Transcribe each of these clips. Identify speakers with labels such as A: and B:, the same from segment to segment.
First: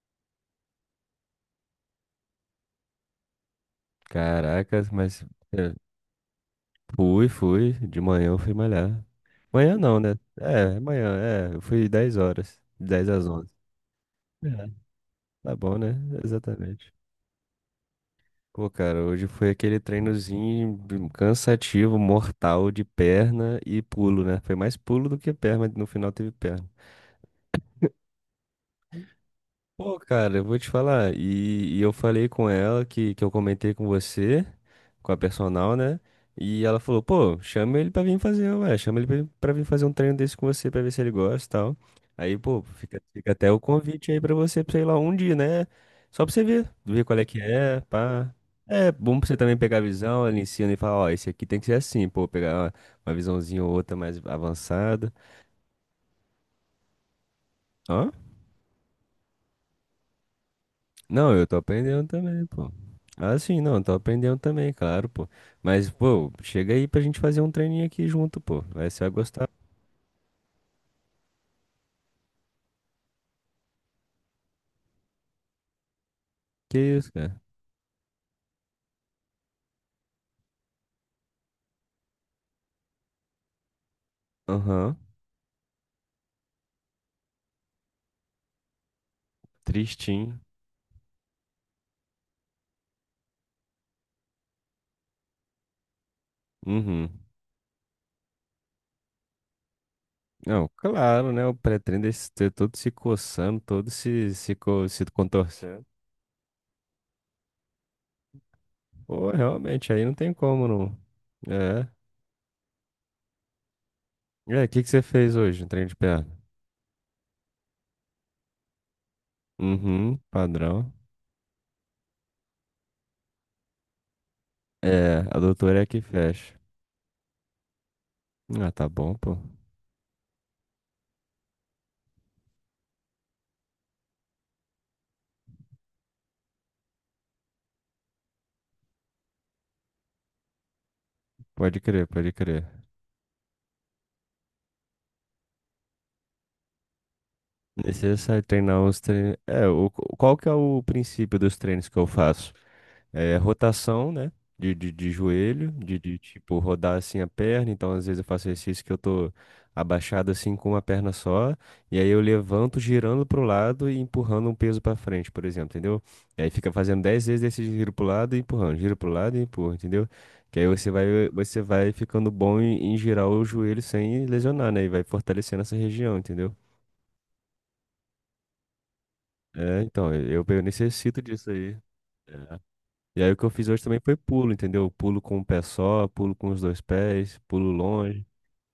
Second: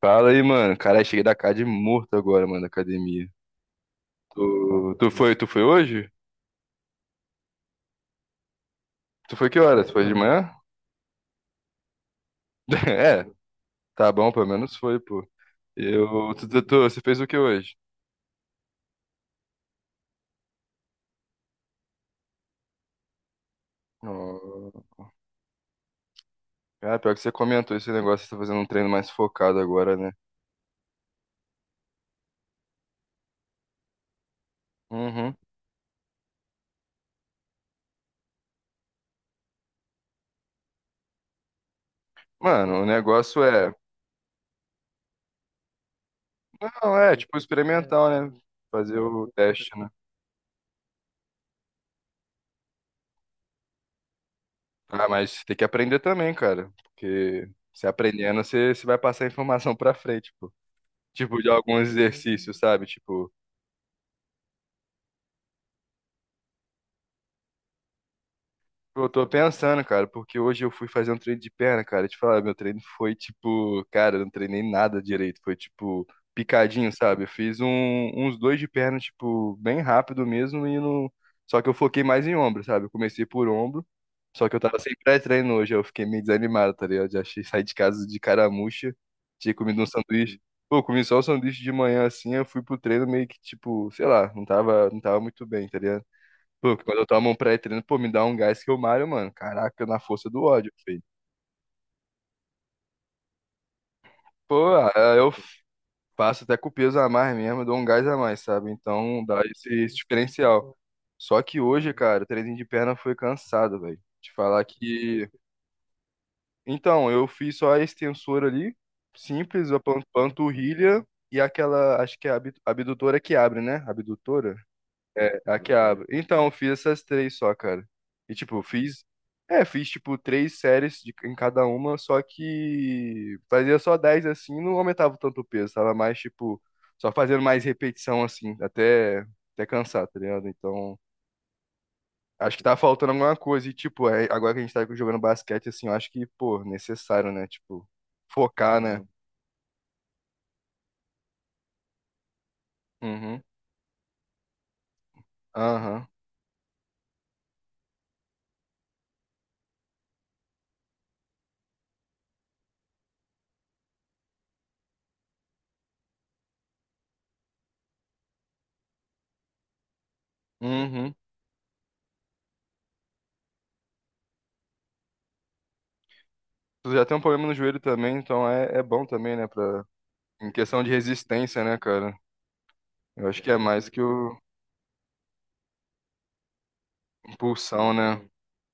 A: Fala aí, mano. Cara, cheguei da casa de morto agora, mano, da academia. Tu,
B: Caraca,
A: tu
B: mas
A: foi, tu foi
B: é,
A: hoje?
B: fui. De manhã eu fui malhar.
A: Tu foi que
B: Manhã
A: horas?
B: não,
A: Foi de
B: né?
A: manhã?
B: É, manhã, é. Eu fui 10 horas, 10
A: É,
B: às 11.
A: tá bom, pelo
B: É.
A: menos foi, pô.
B: Tá bom, né?
A: Eu, tu, tu, tu-
B: Exatamente.
A: você fez o que hoje?
B: Pô, cara, hoje foi aquele treinozinho cansativo, mortal de perna e pulo, né? Foi mais
A: Oh.
B: pulo do que perna, mas no final teve perna.
A: Ah, pior que você comentou esse negócio, você tá fazendo um treino mais focado agora,
B: Pô,
A: né?
B: cara, eu vou te falar. E eu falei com ela que eu comentei com você, com a
A: Uhum.
B: personal, né? E ela falou, pô, chama ele pra vir fazer, ué, chama ele pra vir fazer um treino desse com você pra ver se ele gosta e tal. Aí, pô,
A: Mano,
B: fica até o convite aí pra você ir lá um dia, né? Só pra você ver,
A: não,
B: ver
A: é
B: qual é
A: tipo
B: que é,
A: experimental, né?
B: pá. É
A: Fazer
B: bom pra
A: o
B: você também
A: teste,
B: pegar a
A: né?
B: visão, ela ensina e fala, ó, esse aqui tem que ser assim, pô, pegar uma visãozinha ou outra mais
A: Ah,
B: avançada.
A: mas tem que aprender também, cara, porque se
B: Ó.
A: aprendendo, você vai passar informação pra frente, pô.
B: Não,
A: Tipo,
B: eu
A: de
B: tô
A: alguns
B: aprendendo também,
A: exercícios,
B: pô.
A: sabe? Tipo,
B: Ah, sim, não, tô aprendendo também, claro, pô. Mas, pô, chega aí pra gente fazer um treininho aqui junto, pô. Vai, você
A: eu
B: vai
A: tô
B: gostar.
A: pensando, cara, porque hoje eu fui fazer um treino de perna, cara. Te falar, meu treino foi tipo, cara, eu não treinei nada direito. Foi tipo
B: Que
A: picadinho,
B: isso,
A: sabe? Eu
B: cara?
A: fiz uns dois de perna, tipo, bem rápido mesmo e não. Só que eu foquei mais em ombro, sabe? Eu comecei por ombro, só que eu tava sem
B: Aham.
A: pré-treino hoje. Eu fiquei meio desanimado, tá ligado? Já achei sair de casa de caramuxa, tinha comido um sanduíche.
B: Tristinho.
A: Pô, eu comi só um sanduíche de manhã assim, eu fui pro treino meio que tipo, sei lá, não tava muito bem, tá ligado? Pô, quando eu
B: Uhum.
A: tomo um pré-treino, pô, me dá um gás que eu malho, mano. Caraca, na força do
B: Não,
A: ódio, filho.
B: claro, né? O pré-treino desse ter todo se coçando, todo se, se,
A: Pô,
B: co-
A: ah,
B: se
A: eu
B: contorcendo.
A: faço até com o peso a mais mesmo, eu dou um gás a mais, sabe? Então
B: Pô,
A: dá esse,
B: realmente,
A: esse
B: aí não tem como,
A: diferencial.
B: não.
A: Só que
B: É.
A: hoje, cara, o treininho de perna foi cansado, velho. Te falar
B: É, o que que você
A: que.
B: fez hoje, um treino de perna?
A: Então, eu fiz só a extensora ali, simples, a pan-
B: Uhum, padrão.
A: panturrilha e aquela, acho que é a abdutora que abre, né? Abdutora?
B: É, a
A: É, a que
B: doutora é que
A: abre. Então, eu
B: fecha.
A: fiz essas três só, cara. E, tipo, eu
B: Ah, tá
A: fiz.
B: bom, pô.
A: É, fiz, tipo, três séries em cada uma, só que fazia só 10 assim, não aumentava tanto o peso, tava mais, tipo, só fazendo mais repetição, assim, até cansar, tá ligado? Então,
B: Pode crer, pode
A: acho que
B: crer.
A: tá faltando alguma coisa. E, tipo, agora que a gente tá jogando basquete, assim, eu acho que, pô, necessário, né? Tipo,
B: Necessário
A: focar,
B: treinar os
A: né?
B: treinos. É, qual que é o princípio dos treinos que eu faço?
A: Uhum.
B: É
A: Uhum.
B: rotação, né? De joelho, de,
A: Aham.
B: de tipo rodar assim a perna. Então, às vezes eu faço exercício que eu tô abaixado assim com uma perna só. E aí eu levanto girando pro lado e empurrando um peso pra frente, por exemplo, entendeu? E aí fica fazendo 10 vezes desse giro pro lado e empurrando, giro pro lado e empurra, entendeu? Que aí você
A: Uhum.
B: vai, você vai ficando bom em, girar o joelho sem lesionar, né? E vai fortalecendo essa região, entendeu?
A: Tu já tem um problema no joelho também, então é bom também, né?
B: É,
A: Pra.
B: então, eu,
A: Em
B: eu
A: questão de
B: necessito disso
A: resistência,
B: aí.
A: né, cara?
B: É. E
A: Eu
B: aí o
A: acho
B: que
A: que
B: eu
A: é
B: fiz hoje
A: mais que
B: também foi
A: o
B: pulo, entendeu? Pulo com um pé só, pulo com os dois pés, pulo
A: impulsão,
B: longe.
A: né?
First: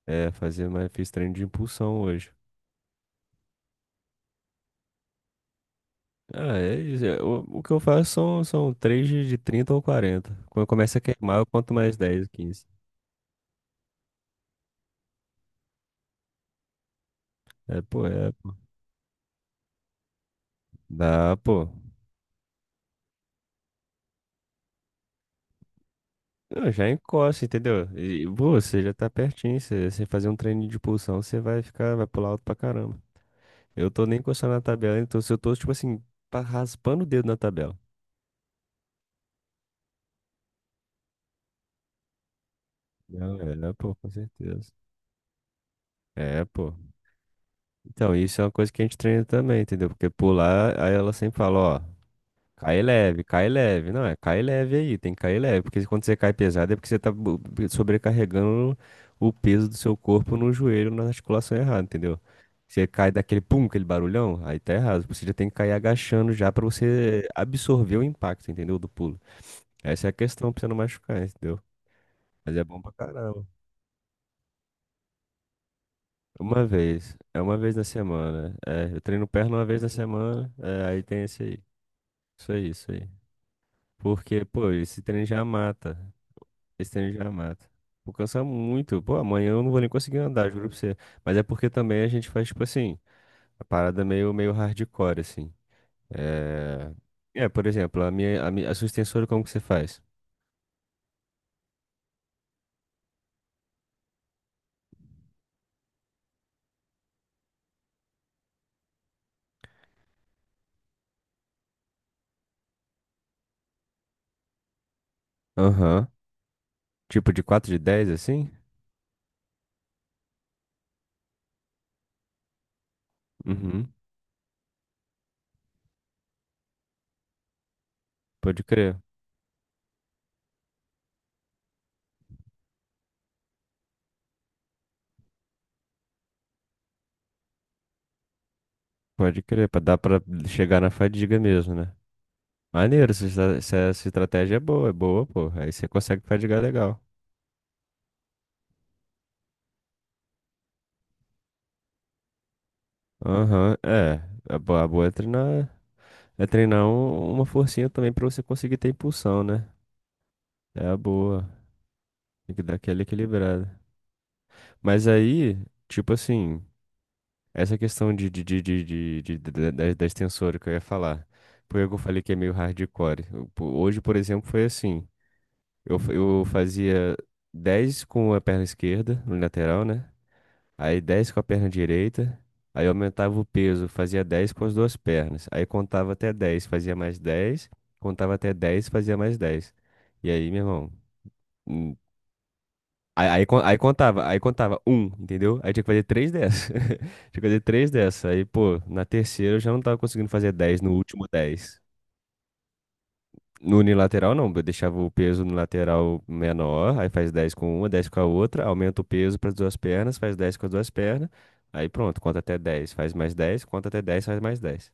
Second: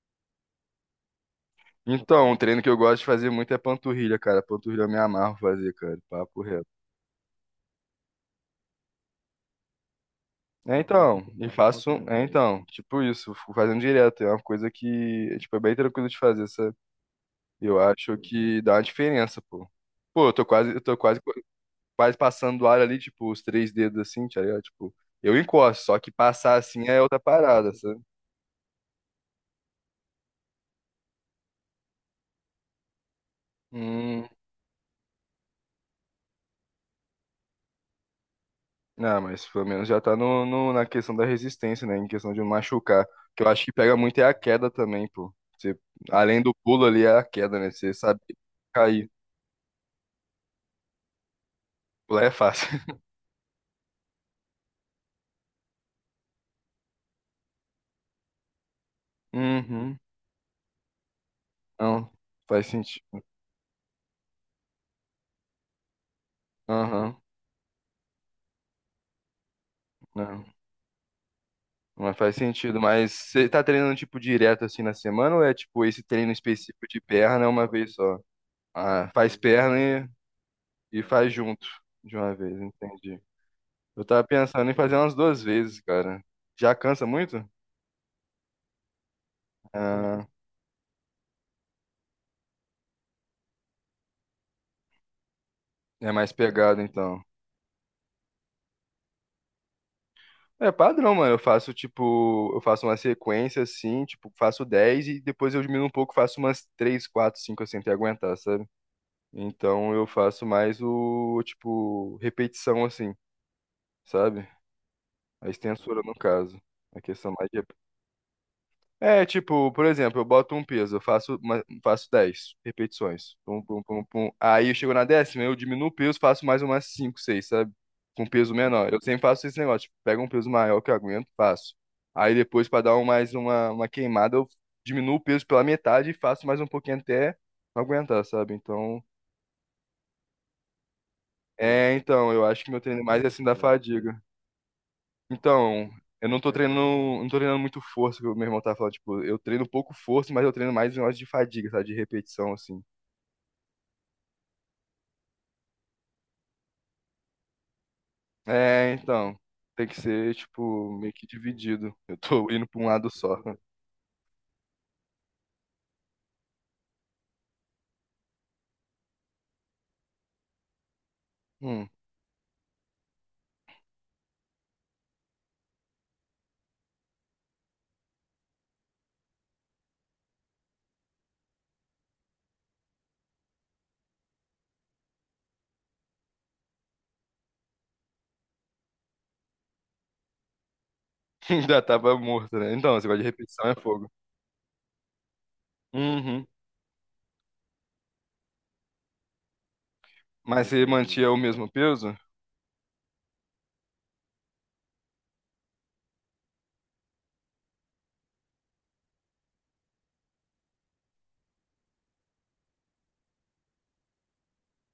B: É, fazer mais, fiz treino de impulsão
A: Então,
B: hoje.
A: um treino que eu gosto de fazer muito é panturrilha, cara. Panturrilha eu me amarro fazer, cara. Papo
B: Ah,
A: reto.
B: é isso. O que eu faço são 3 de 30 ou 40. Quando
A: É,
B: começa a
A: então,
B: queimar, eu
A: e
B: conto
A: faço.
B: mais
A: É,
B: 10,
A: então,
B: 15.
A: tipo isso, fico fazendo direto. É uma coisa que, tipo, é bem tranquilo de fazer, sabe? Eu
B: É, pô,
A: acho
B: é.
A: que dá uma diferença, pô. Pô, eu tô quase,
B: Dá, pô.
A: quase passando do ar ali, tipo, os três dedos assim, tá ligado? Tipo, eu encosto, só que passar
B: Não,
A: assim
B: já
A: é outra
B: encosta,
A: parada,
B: entendeu?
A: sabe?
B: E, pô, você já tá pertinho. Você fazer um treino de impulsão, você vai ficar, vai pular alto pra caramba. Eu tô nem
A: Hum.
B: encostando na tabela, então se eu tô, tipo assim, raspando o dedo na tabela.
A: Ah, mas pelo menos já tá na questão da resistência, né? Em questão de machucar.
B: Não,
A: Que eu acho que
B: é, pô,
A: pega
B: com
A: muito é a queda
B: certeza.
A: também, pô. Além
B: É,
A: do
B: pô.
A: pulo ali, é a queda, né? Você
B: Então,
A: sabe
B: isso é uma coisa que a gente
A: cair.
B: treina também, entendeu? Porque pular, aí ela sempre fala, ó,
A: Pular é fácil.
B: cai leve, cai leve. Não, é cai leve aí, tem que cair leve. Porque quando você cai pesado é porque você tá sobrecarregando o peso do seu
A: Uhum.
B: corpo no joelho, na articulação errada,
A: Não,
B: entendeu?
A: faz
B: Você cai
A: sentido.
B: daquele pum, aquele barulhão, aí tá errado. Você já tem que cair agachando já pra
A: Aham.
B: você absorver o impacto, entendeu? Do pulo. Essa é a
A: Não,
B: questão pra você não machucar, entendeu?
A: não faz
B: Mas é
A: sentido.
B: bom pra
A: Mas
B: caramba.
A: você tá treinando, tipo, direto assim na semana ou é, tipo, esse treino
B: Uma
A: específico de
B: vez. É
A: perna é
B: uma
A: uma
B: vez na
A: vez só?
B: semana. É, eu
A: Ah,
B: treino
A: faz
B: perna uma vez na
A: perna
B: semana. É,
A: e
B: aí tem
A: faz
B: esse aí.
A: junto de uma
B: Isso
A: vez,
B: aí, isso aí.
A: entendi. Eu tava
B: Porque,
A: pensando
B: pô,
A: em fazer
B: esse
A: umas
B: treino
A: duas
B: já
A: vezes,
B: mata.
A: cara. Já
B: Esse
A: cansa
B: treino já
A: muito?
B: mata. Vou cansar muito. Pô, amanhã eu não vou nem conseguir
A: Ah.
B: andar, juro pra você. Mas é porque também a gente faz, tipo assim, a parada meio, meio hardcore, assim.
A: É mais pegado,
B: É...
A: então.
B: É, por exemplo, a minha, a minha, a sua extensora, como que você faz?
A: É padrão, mano. Eu faço, tipo, eu faço uma sequência assim, tipo, faço 10 e depois eu diminuo um pouco, faço umas 3, 4, 5 assim, até aguentar, sabe? Então eu faço mais o, tipo, repetição assim, sabe? A extensura,
B: Aham.
A: no caso. A
B: Tipo
A: questão
B: de
A: mais de.
B: 4 de 10 assim?
A: É, tipo, por exemplo, eu boto um peso, eu faço 10 repetições. Pum, pum,
B: Uhum.
A: pum, pum. Aí eu chego na décima, eu diminuo o peso, faço mais umas 5, 6, sabe? Com peso
B: Pode
A: menor.
B: crer.
A: Eu sempre faço esse negócio, tipo, pego um peso maior que eu aguento, faço. Aí depois, pra dar mais uma queimada, eu diminuo o peso pela metade e faço mais um pouquinho até aguentar, sabe? Então,
B: Pode crer, pra dar pra chegar na fadiga mesmo,
A: é,
B: né?
A: então, eu acho que meu treino é
B: Maneiro,
A: mais
B: essa,
A: assim da
B: estra- essa essa
A: fadiga.
B: estratégia é boa, pô. Aí você
A: Então,
B: consegue
A: eu não tô
B: praticar
A: treinando,
B: legal.
A: não tô treinando muito força, que o meu irmão tava falando, tipo, eu treino pouco força, mas eu treino mais em horas de fadiga, sabe, de repetição, assim.
B: Aham, é. A boa é treinar uma forcinha também pra você conseguir ter
A: É, então,
B: impulsão, né?
A: tem que ser,
B: É
A: tipo,
B: a
A: meio que
B: boa.
A: dividido. Eu tô
B: Tem que
A: indo
B: dar
A: pra um
B: aquela
A: lado só.
B: equilibrada. Mas aí, tipo assim, essa questão de- da, da da extensora que eu ia falar. Por
A: Hum,
B: que eu falei que é meio hardcore. Hoje, por exemplo, foi assim. Eu fazia 10 com a perna esquerda, no lateral, né? Aí 10 com a perna direita. Aí eu aumentava o peso, fazia 10 com as duas pernas. Aí contava até 10, fazia mais 10. Contava até dez, fazia mais dez. E aí, meu irmão.
A: ainda
B: hum,
A: tava morto, né? Então, esse negócio de
B: Aí, aí, con-
A: repetição é
B: aí
A: fogo.
B: contava, aí contava um, entendeu? Aí tinha que fazer três
A: Uhum.
B: dessas. Tinha que fazer três dessas. Aí, pô, na terceira eu já não tava conseguindo fazer
A: Mas
B: 10
A: você
B: no último
A: mantinha o mesmo
B: 10.
A: peso?
B: No unilateral, não. Eu deixava o peso no lateral menor, aí faz 10 com uma, 10 com a outra, aumenta o peso para as duas pernas, faz 10 com as duas pernas, aí pronto, conta até 10, faz mais 10, conta até 10, faz mais 10.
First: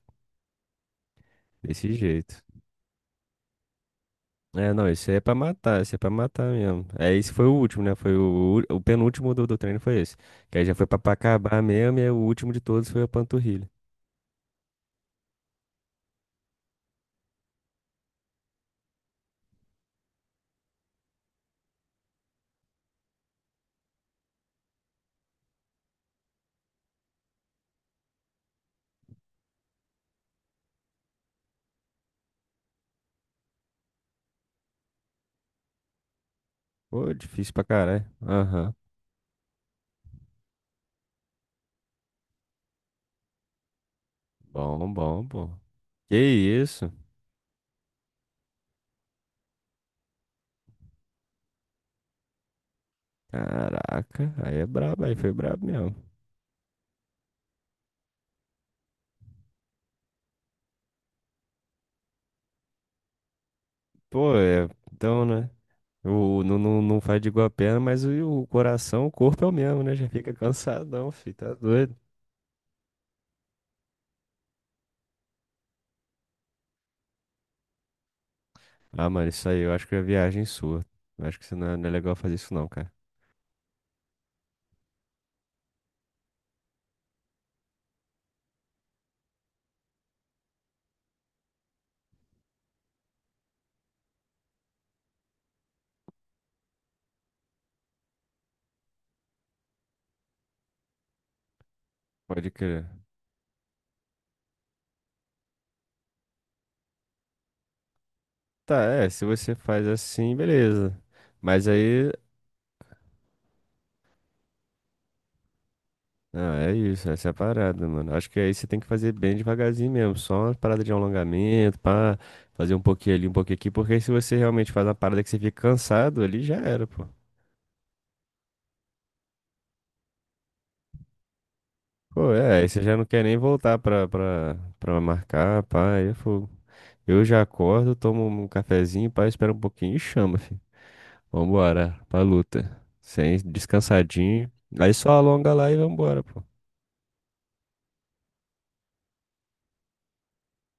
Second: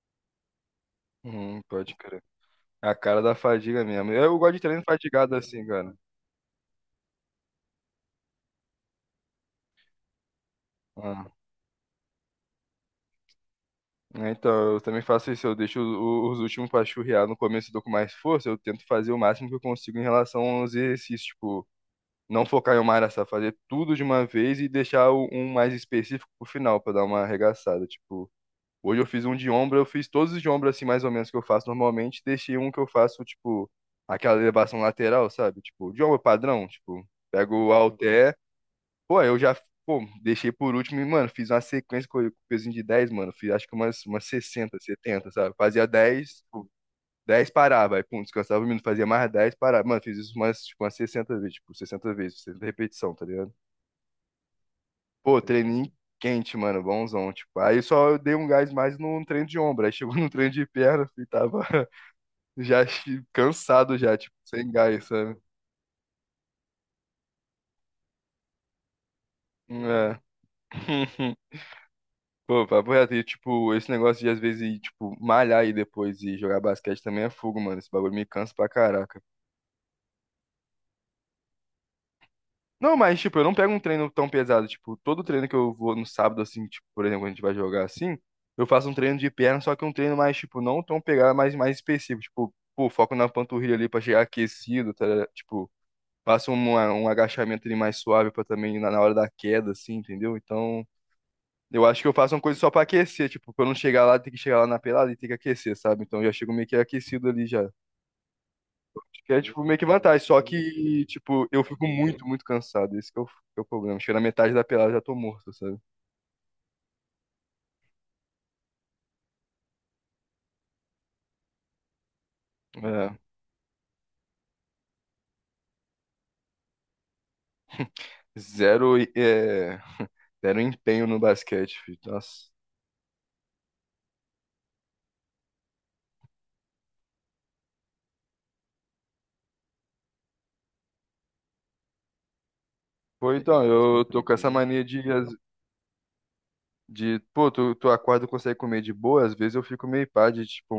B: Desse
A: Pode crer.
B: jeito.
A: É a cara da fadiga mesmo. Eu gosto de
B: É,
A: treino
B: não, esse aí é pra
A: fatigado assim,
B: matar,
A: cara.
B: esse é pra matar mesmo. É, esse foi o último, né? Foi o penúltimo do treino foi esse. Que aí já foi pra
A: Ah.
B: acabar mesmo, e aí o último de todos foi a panturrilha.
A: Né? Então, eu também faço isso, eu deixo os últimos pra churrear no começo, eu tô com mais força, eu tento fazer o máximo que eu consigo em relação aos exercícios, tipo, não focar em uma área só, fazer tudo de uma vez e deixar um mais específico pro final, pra dar uma arregaçada, tipo, hoje eu fiz um de ombro, eu fiz todos os de ombro assim, mais ou menos, que eu faço normalmente, deixei um que eu faço, tipo, aquela elevação lateral, sabe? Tipo, de ombro padrão, tipo,
B: Pô, difícil
A: pego
B: pra
A: o
B: caralho.
A: halter.
B: Aham.
A: Pô, eu já, pô, deixei por último e, mano, fiz uma sequência com pezinho de 10 mano. Fiz acho que umas sessenta
B: Bom, bom,
A: setenta sabe?
B: bom.
A: Fazia
B: Que
A: 10 tipo,
B: isso?
A: 10 parava, aí, pum, descansava um minuto, fazia mais 10 parava. Mano, fiz isso umas, tipo, umas 60 vezes, tipo, 60 vezes, 60 repetição, tá ligado?
B: Caraca, aí é brabo, aí foi
A: Pô,
B: brabo
A: treininho
B: mesmo.
A: quente, mano, bonzão, tipo. Aí só eu dei um gás mais no treino de ombro, aí chegou no treino de perna, e tava já cansado já, tipo,
B: Pô, é,
A: sem gás,
B: então,
A: sabe?
B: né? Não, não, não faz de igual a perna, mas o coração, o corpo é o mesmo, né? Já
A: É.
B: fica cansadão, filho, tá doido.
A: Pô, papo reto, e, tipo, esse negócio de às vezes ir, tipo, malhar e depois e jogar basquete também é fogo, mano. Esse bagulho me cansa pra
B: Ah,
A: caraca.
B: mano, isso aí eu acho que é viagem sua. Eu acho que você não é, não é legal fazer isso não, cara.
A: Não, mas, tipo, eu não pego um treino tão pesado. Tipo, todo treino que eu vou no sábado, assim, tipo, por exemplo, quando a gente vai jogar assim, eu faço um treino de perna, só que um treino mais, tipo, não tão pegado, mas mais específico. Tipo, pô, foco na panturrilha ali pra chegar aquecido, tá ligado? Tipo, faço um agachamento ali mais suave pra também na hora da queda, assim, entendeu? Então. Eu acho que eu faço uma
B: Pode
A: coisa só pra
B: crer.
A: aquecer, tipo, pra eu não chegar lá, ter que chegar lá na pelada e ter que aquecer, sabe? Então eu já chego meio que aquecido ali já.
B: Tá, é,
A: Acho
B: se
A: que é,
B: você
A: tipo, meio que
B: faz
A: vantagem,
B: assim,
A: só
B: beleza.
A: que, tipo, eu
B: Mas
A: fico
B: aí,
A: muito, muito cansado, esse que é o problema. Chega na metade da pelada eu já tô morto, sabe?
B: ah, é isso, essa é a parada, mano. Acho que aí você tem que fazer bem devagarzinho mesmo, só uma parada de alongamento, pá, fazer um
A: É,
B: pouquinho ali, um pouquinho aqui, porque aí se você realmente faz uma parada que você fica cansado, ali já era, pô.
A: zero, zero empenho no basquete, filho.
B: Pô,
A: Nossa.
B: é, aí você já não quer nem voltar pra marcar, pá, aí é fogo. Eu já acordo, tomo um cafezinho, pá, espera um pouquinho e chama, filho. Vambora, pra luta.
A: Pô,
B: Sem
A: então, eu tô com essa
B: descansadinho.
A: mania
B: Aí
A: de,
B: só alonga lá e vambora, pô.
A: de pô, tu acorda e consegue comer de boa, às vezes eu fico meio pá de, tipo,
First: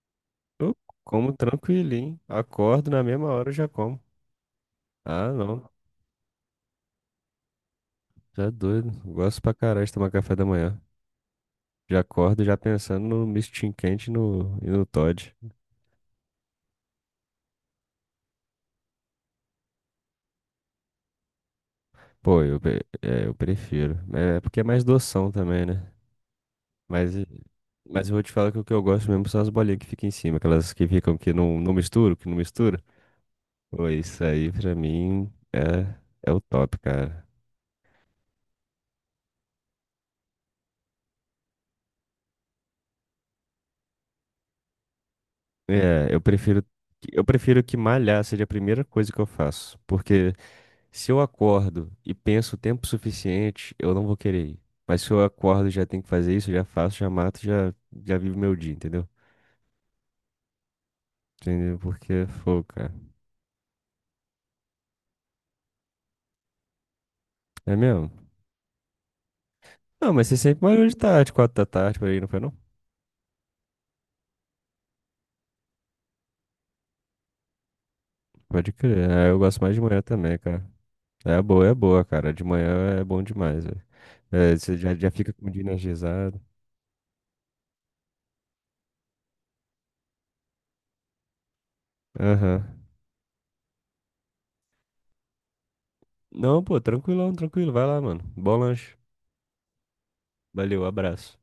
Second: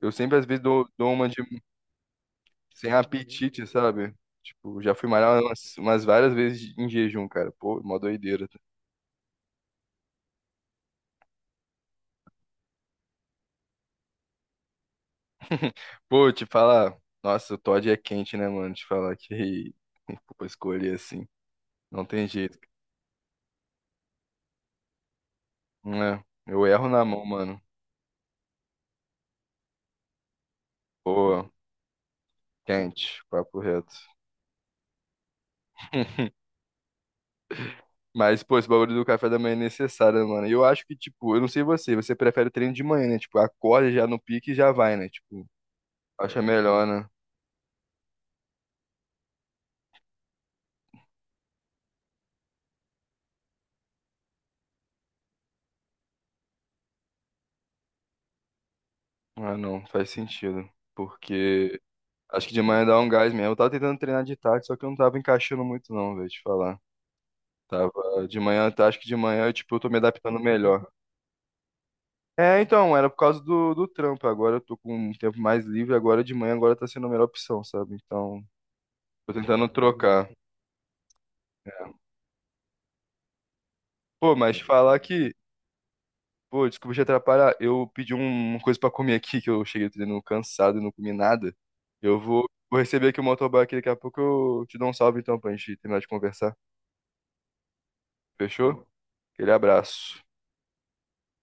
A: eu sempre às vezes
B: Eu
A: dou uma
B: como
A: de
B: tranquilinho, acordo
A: sem
B: na mesma hora eu
A: apetite,
B: já como.
A: sabe? Tipo, já fui
B: Ah,
A: malhar
B: não,
A: umas várias vezes em jejum, cara. Pô, mó
B: já
A: doideira.
B: é doido. Gosto pra caralho de tomar café da manhã. Já acordo já pensando no mistinho quente e no Toddy.
A: Pô, te falar, nossa, o Todd é quente, né, mano? Te falar que pô, escolher assim, não tem
B: Pô,
A: jeito,
B: eu prefiro. É porque é mais doção também, né?
A: né? Eu erro na
B: Mas,
A: mão, mano.
B: mas eu vou te falar que o que eu gosto mesmo são as bolinhas que ficam em cima, aquelas que ficam que
A: Pô,
B: não, não misturam, que não mistura.
A: quente, papo
B: Pô,
A: reto.
B: isso aí pra mim é, é o top, cara.
A: Mas, pô, esse bagulho do café da manhã é necessário, né, mano. E eu acho que, tipo, eu não sei você, prefere treino de manhã, né? Tipo, acorda já no pique e já vai, né? Tipo,
B: É, eu
A: acha
B: prefiro,
A: melhor, né?
B: eu prefiro que malhar seja a primeira coisa que eu faço. Porque se eu acordo e penso o tempo suficiente, eu não vou querer ir. Mas se eu acordo e já tenho que fazer isso, eu já faço, já mato, já vivo meu dia, entendeu?
A: Ah, não, faz sentido.
B: Entendeu?
A: Porque
B: Porque,
A: acho que de
B: pô,
A: manhã
B: cara.
A: dá um gás mesmo. Eu tava tentando treinar de tarde, só que eu não tava encaixando muito, não, velho, te falar.
B: É
A: Tava
B: mesmo?
A: de manhã, tá, acho que de manhã, eu, tipo, eu tô me
B: Não, mas você
A: adaptando
B: sempre
A: melhor.
B: malhou de tarde, 4 da tarde, por aí, não foi não?
A: É, então, era por causa do trampo. Agora eu tô com um tempo mais livre, agora de manhã, agora tá sendo a melhor opção, sabe? Então,
B: Pode crer. É,
A: tô
B: eu gosto
A: tentando
B: mais de manhã
A: trocar.
B: também, cara. É boa, cara. De manhã é bom demais, velho.
A: Pô, mas
B: É,
A: te
B: você já,
A: falar
B: já fica
A: que,
B: com o dia energizado.
A: pô, desculpa te atrapalhar. Eu pedi uma coisa pra comer aqui, que eu cheguei treinando cansado e não comi nada. Eu vou
B: Aham.
A: receber aqui o motoboy aqui, daqui a pouco eu te dou um salve então pra gente terminar de conversar.
B: Não, pô, tranquilão, tranquilo. Vai lá, mano. Bom
A: Fechou?
B: lanche.
A: Aquele abraço.
B: Valeu, abraço.